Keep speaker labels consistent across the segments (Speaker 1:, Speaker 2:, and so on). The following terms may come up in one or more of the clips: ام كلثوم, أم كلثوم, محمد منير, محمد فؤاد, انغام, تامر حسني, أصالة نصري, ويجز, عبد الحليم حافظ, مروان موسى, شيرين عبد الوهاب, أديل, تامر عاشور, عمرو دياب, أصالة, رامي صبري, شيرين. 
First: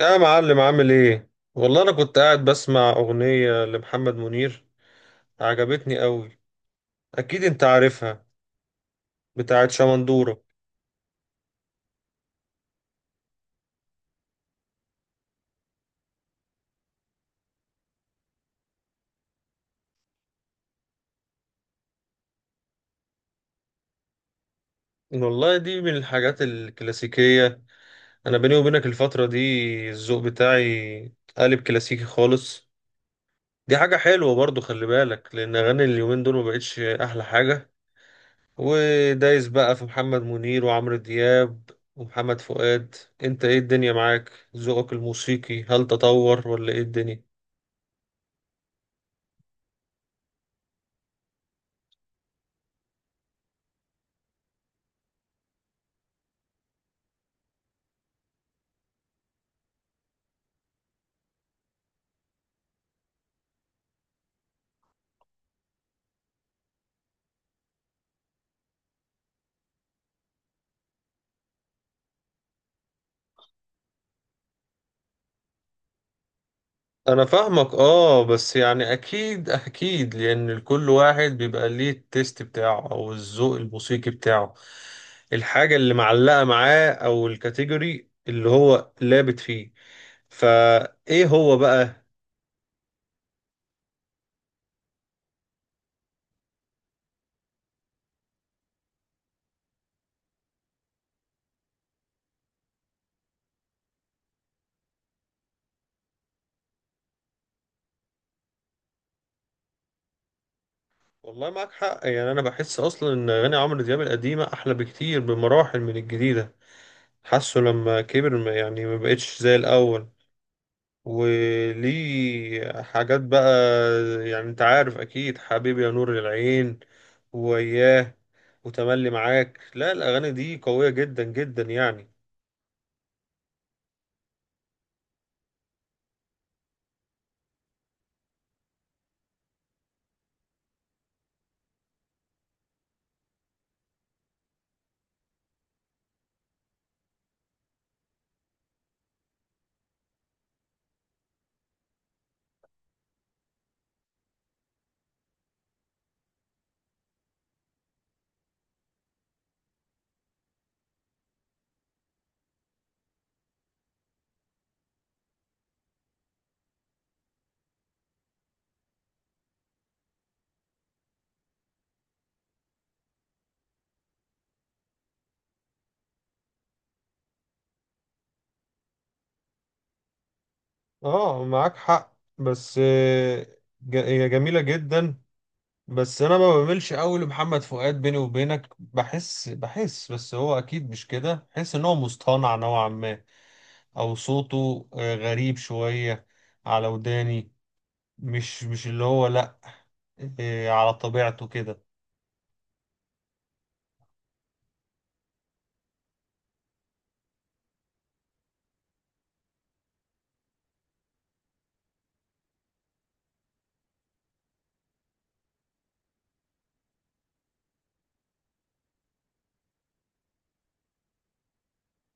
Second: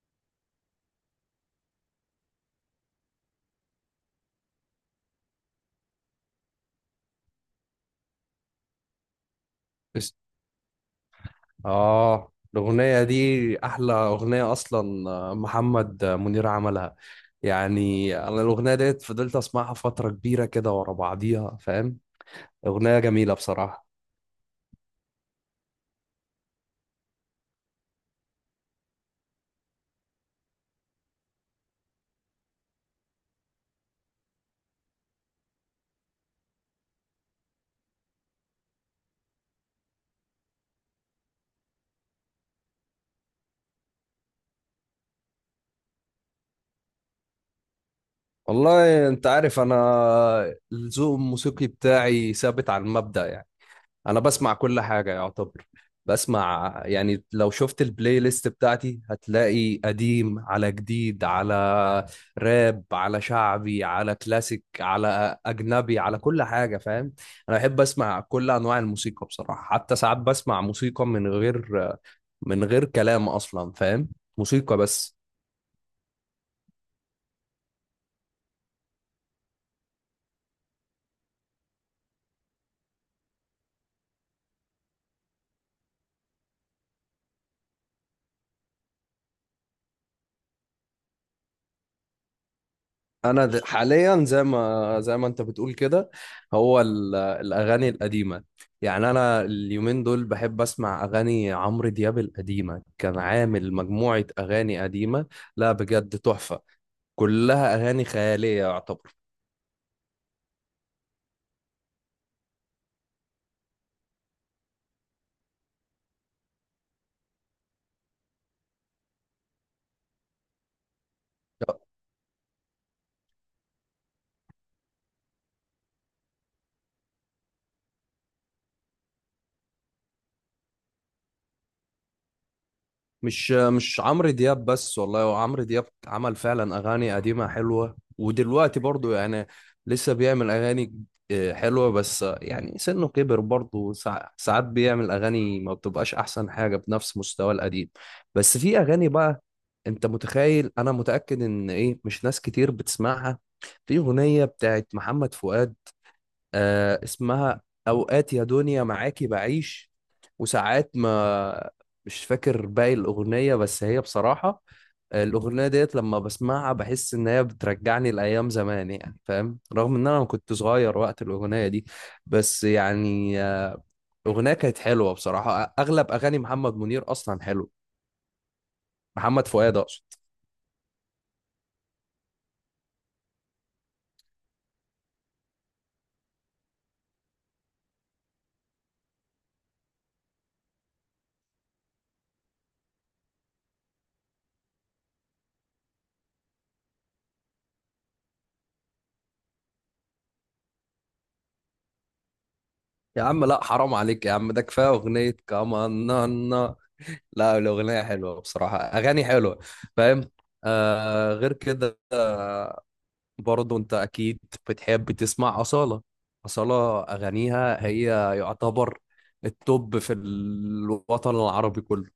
Speaker 1: يا معلم، عامل ايه؟ والله انا كنت قاعد بسمع اغنية لمحمد منير، عجبتني قوي. اكيد انت عارفها، بتاعت
Speaker 2: است-
Speaker 1: شمندورة.
Speaker 2: اه الأغنية دي أحلى أغنية أصلا، محمد منير عملها. يعني أنا الأغنية ديت فضلت أسمعها فترة كبيرة كده ورا بعضيها، فاهم؟ أغنية جميلة بصراحة.
Speaker 1: والله دي من الحاجات الكلاسيكية. انا بيني وبينك الفترة دي الذوق بتاعي قالب كلاسيكي خالص. دي حاجة حلوة برضو، خلي بالك لان اغاني اليومين دول ما بقتش احلى حاجة. ودايس بقى في محمد منير وعمرو دياب ومحمد فؤاد. انت ايه الدنيا معاك؟ ذوقك الموسيقي هل تطور ولا ايه الدنيا؟
Speaker 2: والله أنت عارف، أنا الذوق الموسيقي بتاعي ثابت على المبدأ يعني. انا بسمع كل حاجه يعتبر. بسمع يعني لو شفت البلاي ليست بتاعتي هتلاقي قديم على جديد على راب على شعبي على كلاسيك على اجنبي على كل حاجه، فاهم؟ انا بحب اسمع كل انواع الموسيقى بصراحه. حتى ساعات بسمع موسيقى من غير كلام اصلا، فاهم؟ موسيقى بس.
Speaker 1: انا فاهمك. اه، بس يعني اكيد اكيد لان كل واحد بيبقى ليه التيست بتاعه او الذوق الموسيقي بتاعه، الحاجة اللي معلقة معاه او الكاتيجوري اللي هو لابت فيه. فايه هو بقى؟
Speaker 2: انا حاليا زي ما انت بتقول كده، هو الاغاني القديمه. يعني انا اليومين دول بحب اسمع اغاني عمرو دياب القديمه. كان عامل مجموعه اغاني قديمه. لا بجد تحفه، كلها اغاني خياليه يعتبر.
Speaker 1: والله معاك حق، يعني انا بحس اصلا ان اغاني عمرو دياب القديمة احلى بكتير بمراحل من الجديدة. حاسه لما كبر يعني ما بقتش زي الاول، وليه حاجات بقى. يعني انت عارف اكيد حبيبي يا نور العين، وياه، وتملي معاك. لا، الاغاني دي قوية جدا جدا يعني.
Speaker 2: مش عمرو دياب بس والله. هو عمرو دياب عمل فعلا اغاني قديمه حلوه، ودلوقتي برضو يعني لسه بيعمل اغاني حلوه. بس يعني سنه كبر برضو، ساعات بيعمل اغاني ما بتبقاش احسن حاجه بنفس مستوى القديم. بس في اغاني بقى، انت متخيل؟ انا متاكد ان ايه مش ناس كتير بتسمعها. في اغنيه بتاعت محمد فؤاد، اسمها "اوقات يا دنيا معاكي بعيش وساعات ما"، مش فاكر باقي الأغنية. بس هي بصراحة الأغنية ديت لما بسمعها بحس إن هي بترجعني لأيام زمان، يعني فاهم؟ رغم إن أنا ما كنت صغير وقت الأغنية دي، بس يعني الأغنية كانت حلوة بصراحة. أغلب أغاني محمد منير أصلا حلو، محمد فؤاد أقصد.
Speaker 1: اه معاك حق، بس هي جميلة جدا. بس انا ما بميلش قوي لمحمد فؤاد، بيني وبينك بحس بس هو اكيد مش كده، بحس ان هو مصطنع نوعا ما، او صوته غريب شوية على وداني. مش اللي هو لأ، إيه، على طبيعته كده.
Speaker 2: يا عم لا، حرام عليك يا عم، ده كفاية أغنية كمان نانا. لا الأغنية حلوة بصراحة، أغاني حلوة، فاهم؟ آه، غير كده، برضه انت اكيد بتحب تسمع أصالة. أصالة أغانيها هي يعتبر التوب في الوطن العربي كله.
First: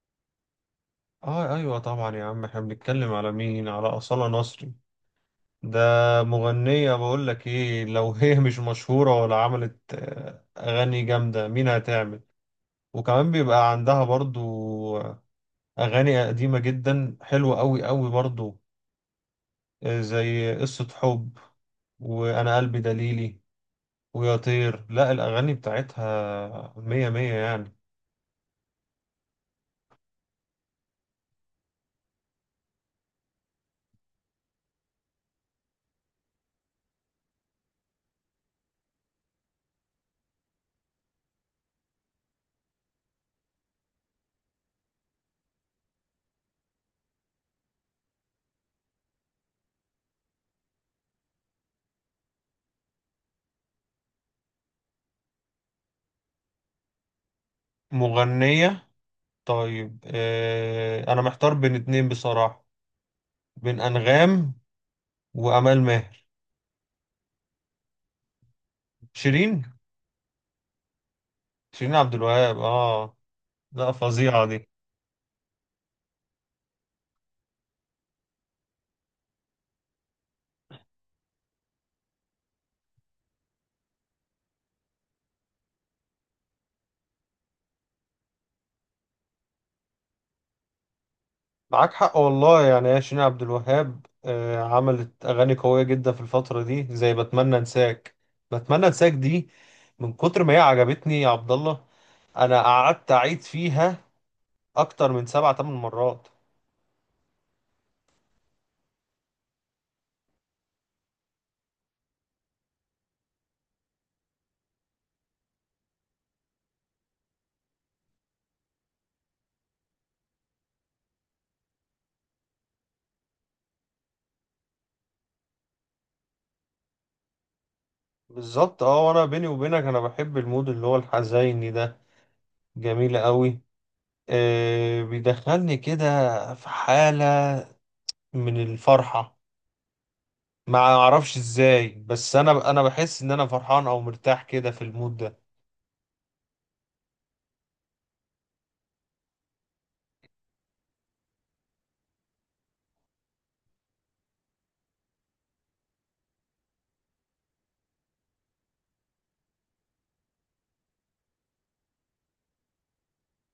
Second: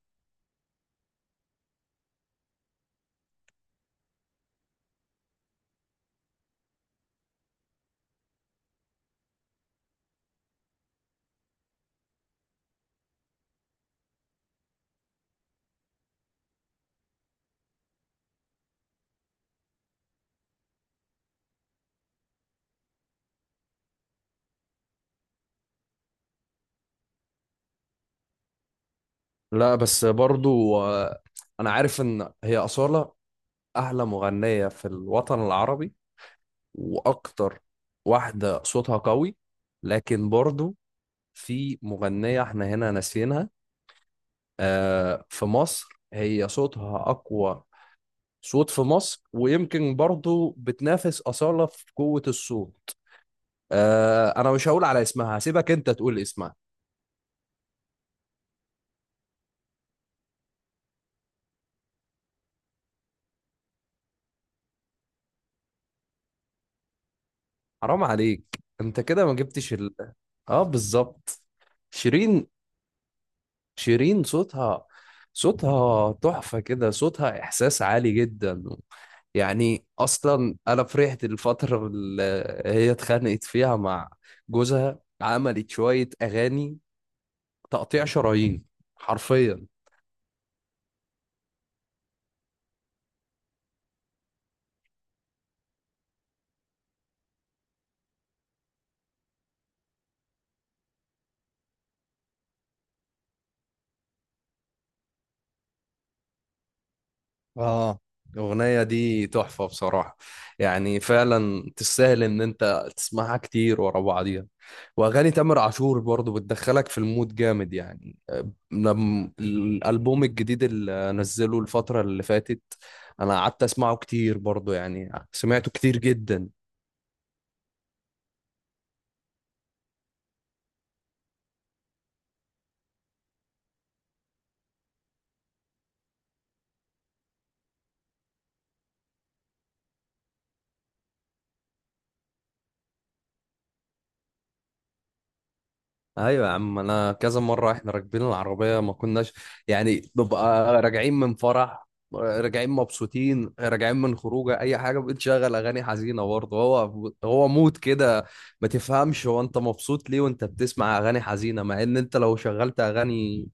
Speaker 1: اه ايوه طبعا يا عم. احنا بنتكلم على مين؟ على أصالة نصري. ده مغنية بقول لك ايه، لو هي مش مشهورة ولا عملت اغاني جامدة، مين هتعمل؟ وكمان بيبقى عندها برضو آه، اغاني قديمة جدا، حلوة قوي قوي برضو، زي قصة حب، وانا قلبي دليلي، ويا طير. لا، الاغاني بتاعتها مية مية يعني.
Speaker 2: لا بس برضه، آه، انا عارف ان هي أصالة احلى مغنية في الوطن العربي واكتر واحدة صوتها قوي. لكن برضه في مغنية احنا هنا ناسينها، في مصر. هي صوتها اقوى صوت في مصر، ويمكن برضه بتنافس أصالة في قوة الصوت. انا مش هقول على اسمها، هسيبك انت تقول اسمها.
Speaker 1: مغنية. طيب، انا محتار بين اتنين بصراحة، بين انغام وامال ماهر.
Speaker 2: حرام عليك، انت كده ما
Speaker 1: شيرين
Speaker 2: جبتش ال... اه بالظبط،
Speaker 1: شيرين عبد
Speaker 2: شيرين.
Speaker 1: الوهاب، اه. لا
Speaker 2: شيرين
Speaker 1: فظيعة دي.
Speaker 2: صوتها، صوتها تحفة كده، صوتها إحساس عالي جدا. يعني أصلا أنا فرحت الفترة اللي هي اتخانقت فيها مع جوزها، عملت شوية أغاني تقطيع شرايين حرفيا.
Speaker 1: معاك حق والله، يعني يا شيرين عبد الوهاب آه عملت اغاني قوية جدا في الفترة دي، زي بتمنى انساك. بتمنى انساك دي من كتر ما هي عجبتني يا عبد الله، انا قعدت اعيد فيها اكتر من 7 8 مرات.
Speaker 2: اه، الأغنية دي تحفة بصراحة. يعني فعلا تستاهل إن أنت تسمعها كتير ورا بعضيها. وأغاني تامر عاشور برضو بتدخلك في المود جامد يعني. لم الألبوم الجديد اللي نزله الفترة اللي فاتت أنا قعدت أسمعه كتير برضو، يعني سمعته كتير جدا.
Speaker 1: بالظبط. اه وانا بيني وبينك انا بحب المود اللي هو الحزيني ده، جميل قوي. بيدخلني كده في حالة من الفرحة، ما اعرفش ازاي، بس انا بحس ان انا فرحان او مرتاح كده في المود ده.
Speaker 2: ايوه يا عم، انا كذا مره احنا راكبين العربيه، ما كناش، يعني ببقى راجعين من فرح، راجعين مبسوطين، راجعين من خروجه، اي حاجه بتشغل اغاني حزينه برضه. هو هو مود كده ما تفهمش، هو انت مبسوط ليه وانت بتسمع اغاني حزينه؟ مع ان انت لو شغلت اغاني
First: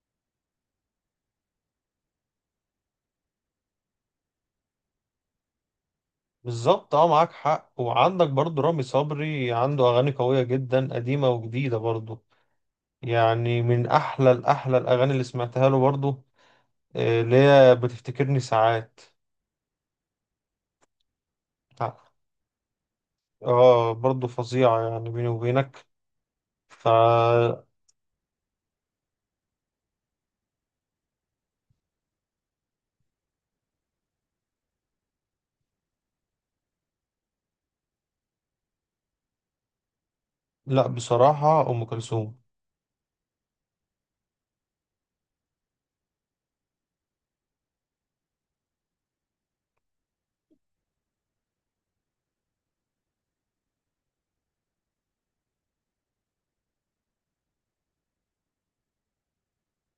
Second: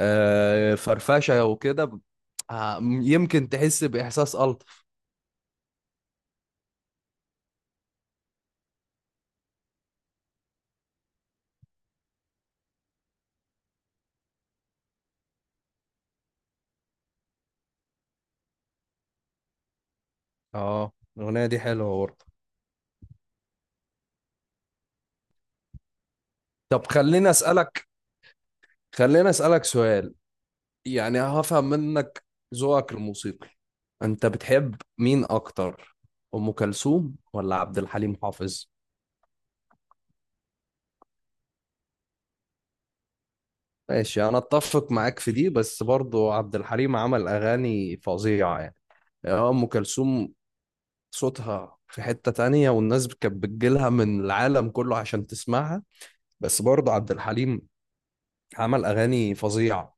Speaker 2: فرفشه وكده يمكن تحس باحساس الطف.
Speaker 1: بالظبط. اه معاك حق. وعندك برضو رامي صبري، عنده اغاني قوية جدا قديمة وجديدة برضو، يعني من احلى الاحلى الاغاني اللي سمعتها له برضو، اللي هي بتفتكرني ساعات.
Speaker 2: اه، الاغنيه دي حلوه برضه.
Speaker 1: اه برضو فظيعة يعني بيني وبينك.
Speaker 2: طب
Speaker 1: فلا.
Speaker 2: خليني اسالك سؤال. يعني هفهم منك ذوقك الموسيقي، انت بتحب مين اكتر، ام كلثوم ولا عبد الحليم حافظ؟
Speaker 1: بصراحة ام كلثوم.
Speaker 2: ماشي، انا اتفق معاك في دي. بس برضو عبد الحليم عمل اغاني فظيعة يعني. ام كلثوم صوتها في حتة تانية، والناس كانت بتجيلها من العالم كله عشان تسمعها. بس برضو عبد الحليم عمل اغاني فظيعة.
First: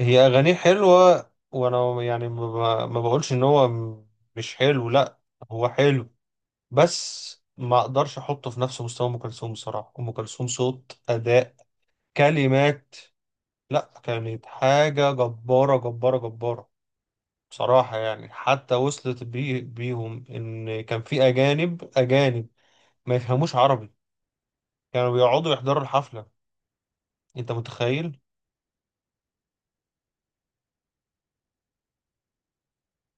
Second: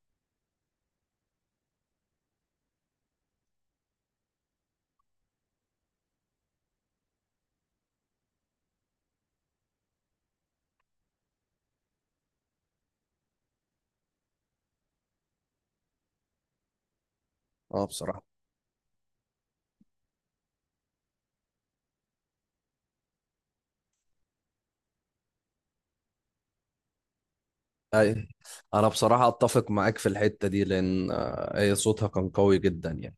Speaker 1: هي أغانيه حلوة، وأنا يعني ما ما بقولش إن هو مش حلو، لأ، هو حلو. بس ما أقدرش أحطه في نفس مستوى أم كلثوم. بصراحة أم كلثوم، صوت، أداء، كلمات، لأ، كانت حاجة جبارة جبارة جبارة
Speaker 2: اه
Speaker 1: بصراحة.
Speaker 2: بصراحة.
Speaker 1: يعني حتى وصلت بي بيهم إن كان في أجانب أجانب ما يفهموش عربي كانوا بيقعدوا يحضروا الحفلة. أنت متخيل؟
Speaker 2: اي، انا بصراحة اتفق معاك في الحتة دي لان هي صوتها كان قوي جدا يعني.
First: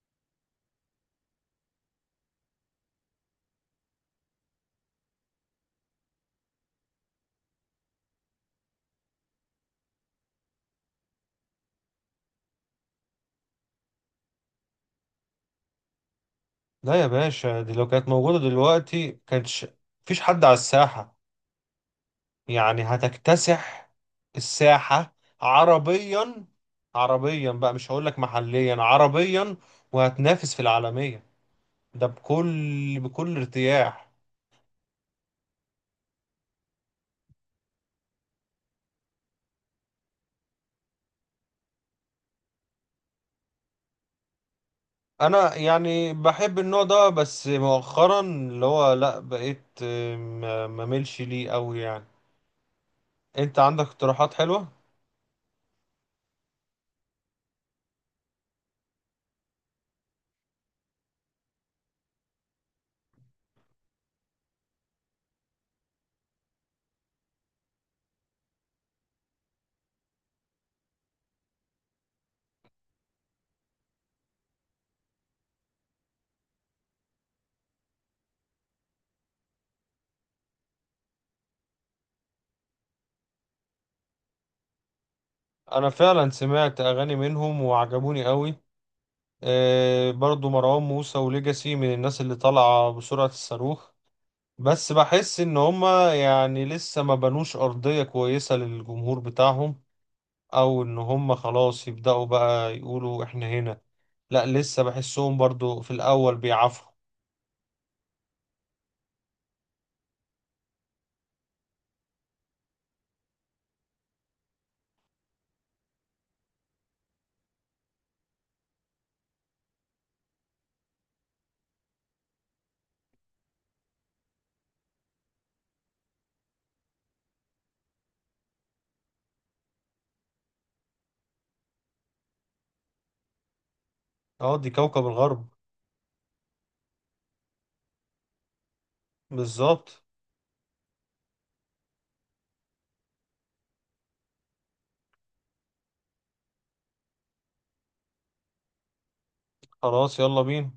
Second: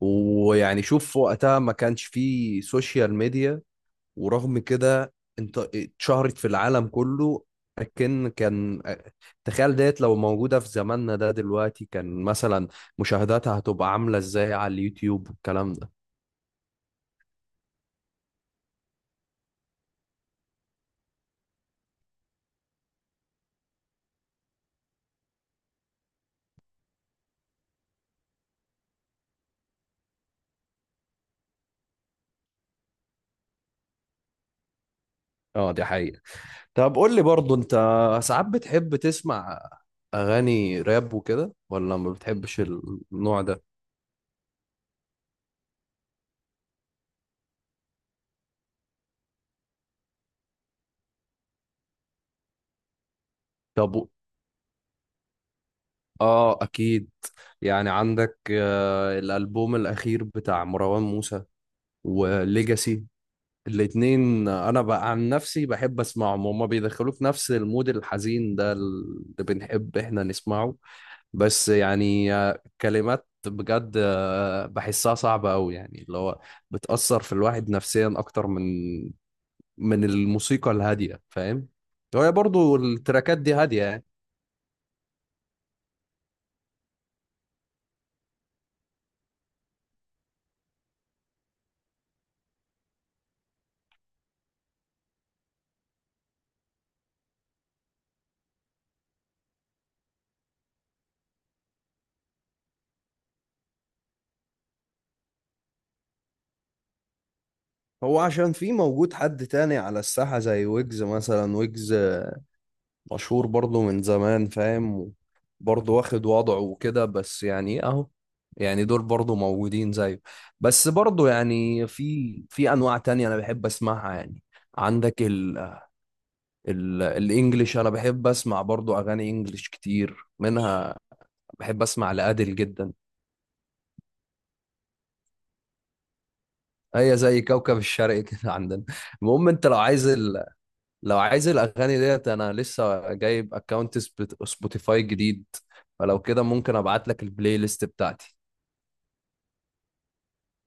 Speaker 2: ويعني شوف، في وقتها ما كانش فيه سوشيال ميديا، ورغم كده انت اتشهرت في العالم كله. لكن كان، تخيل ديت لو موجودة في زماننا ده دلوقتي، كان مثلا مشاهداتها هتبقى عاملة ازاي على اليوتيوب والكلام ده.
Speaker 1: لا يا باشا، دي لو كانت موجودة دلوقتي كانتش مفيش حد على الساحة، يعني هتكتسح الساحة عربيا. عربيا بقى، مش هقول لك محليا، عربيا، وهتنافس في العالمية، ده بكل بكل ارتياح.
Speaker 2: اه دي حقيقة. طب قول لي برضو، انت ساعات بتحب تسمع اغاني راب وكده ولا ما بتحبش النوع ده؟
Speaker 1: انا يعني بحب النوع ده، بس مؤخرا اللي هو لا بقيت ما مملش ليه قوي يعني. انت عندك
Speaker 2: طب،
Speaker 1: اقتراحات حلوة؟
Speaker 2: اه اكيد. يعني عندك الالبوم الاخير بتاع مروان موسى وليجاسي. الاتنين انا بقى عن نفسي بحب اسمعهم، هما بيدخلوك في نفس المود الحزين ده اللي بنحب احنا نسمعه. بس يعني كلمات بجد بحسها صعبة أوي، يعني اللي هو بتأثر في الواحد نفسيا أكتر من الموسيقى الهادية، فاهم؟ هي برضو التراكات دي هادية يعني.
Speaker 1: انا فعلا سمعت اغاني منهم وعجبوني قوي. برضو مروان موسى وليجاسي من الناس اللي طالعة بسرعة الصاروخ، بس بحس ان هما يعني لسه ما بنوش ارضية كويسة للجمهور بتاعهم، او ان هما خلاص يبدأوا بقى يقولوا احنا هنا. لا، لسه بحسهم برضو في الاول بيعافروا.
Speaker 2: هو عشان في موجود حد تاني على الساحة زي ويجز مثلا. ويجز مشهور برضه من زمان، فاهم؟ برضه واخد وضعه وكده، بس يعني إيه اهو، يعني دول برضه موجودين زيه. بس برضه يعني في انواع تانية انا بحب اسمعها يعني. عندك ال ال الانجليش انا بحب اسمع برضه اغاني انجليش كتير منها. بحب اسمع لأديل جدا.
Speaker 1: اه دي كوكب الغرب.
Speaker 2: هي زي كوكب الشرق كده عندنا. المهم انت لو
Speaker 1: بالظبط.
Speaker 2: عايز ال... لو عايز الاغاني ديت، انا لسه جايب اكونت سبوتيفاي جديد. فلو كده ممكن ابعت لك البلاي ليست بتاعتي.
Speaker 1: خلاص يلا بينا.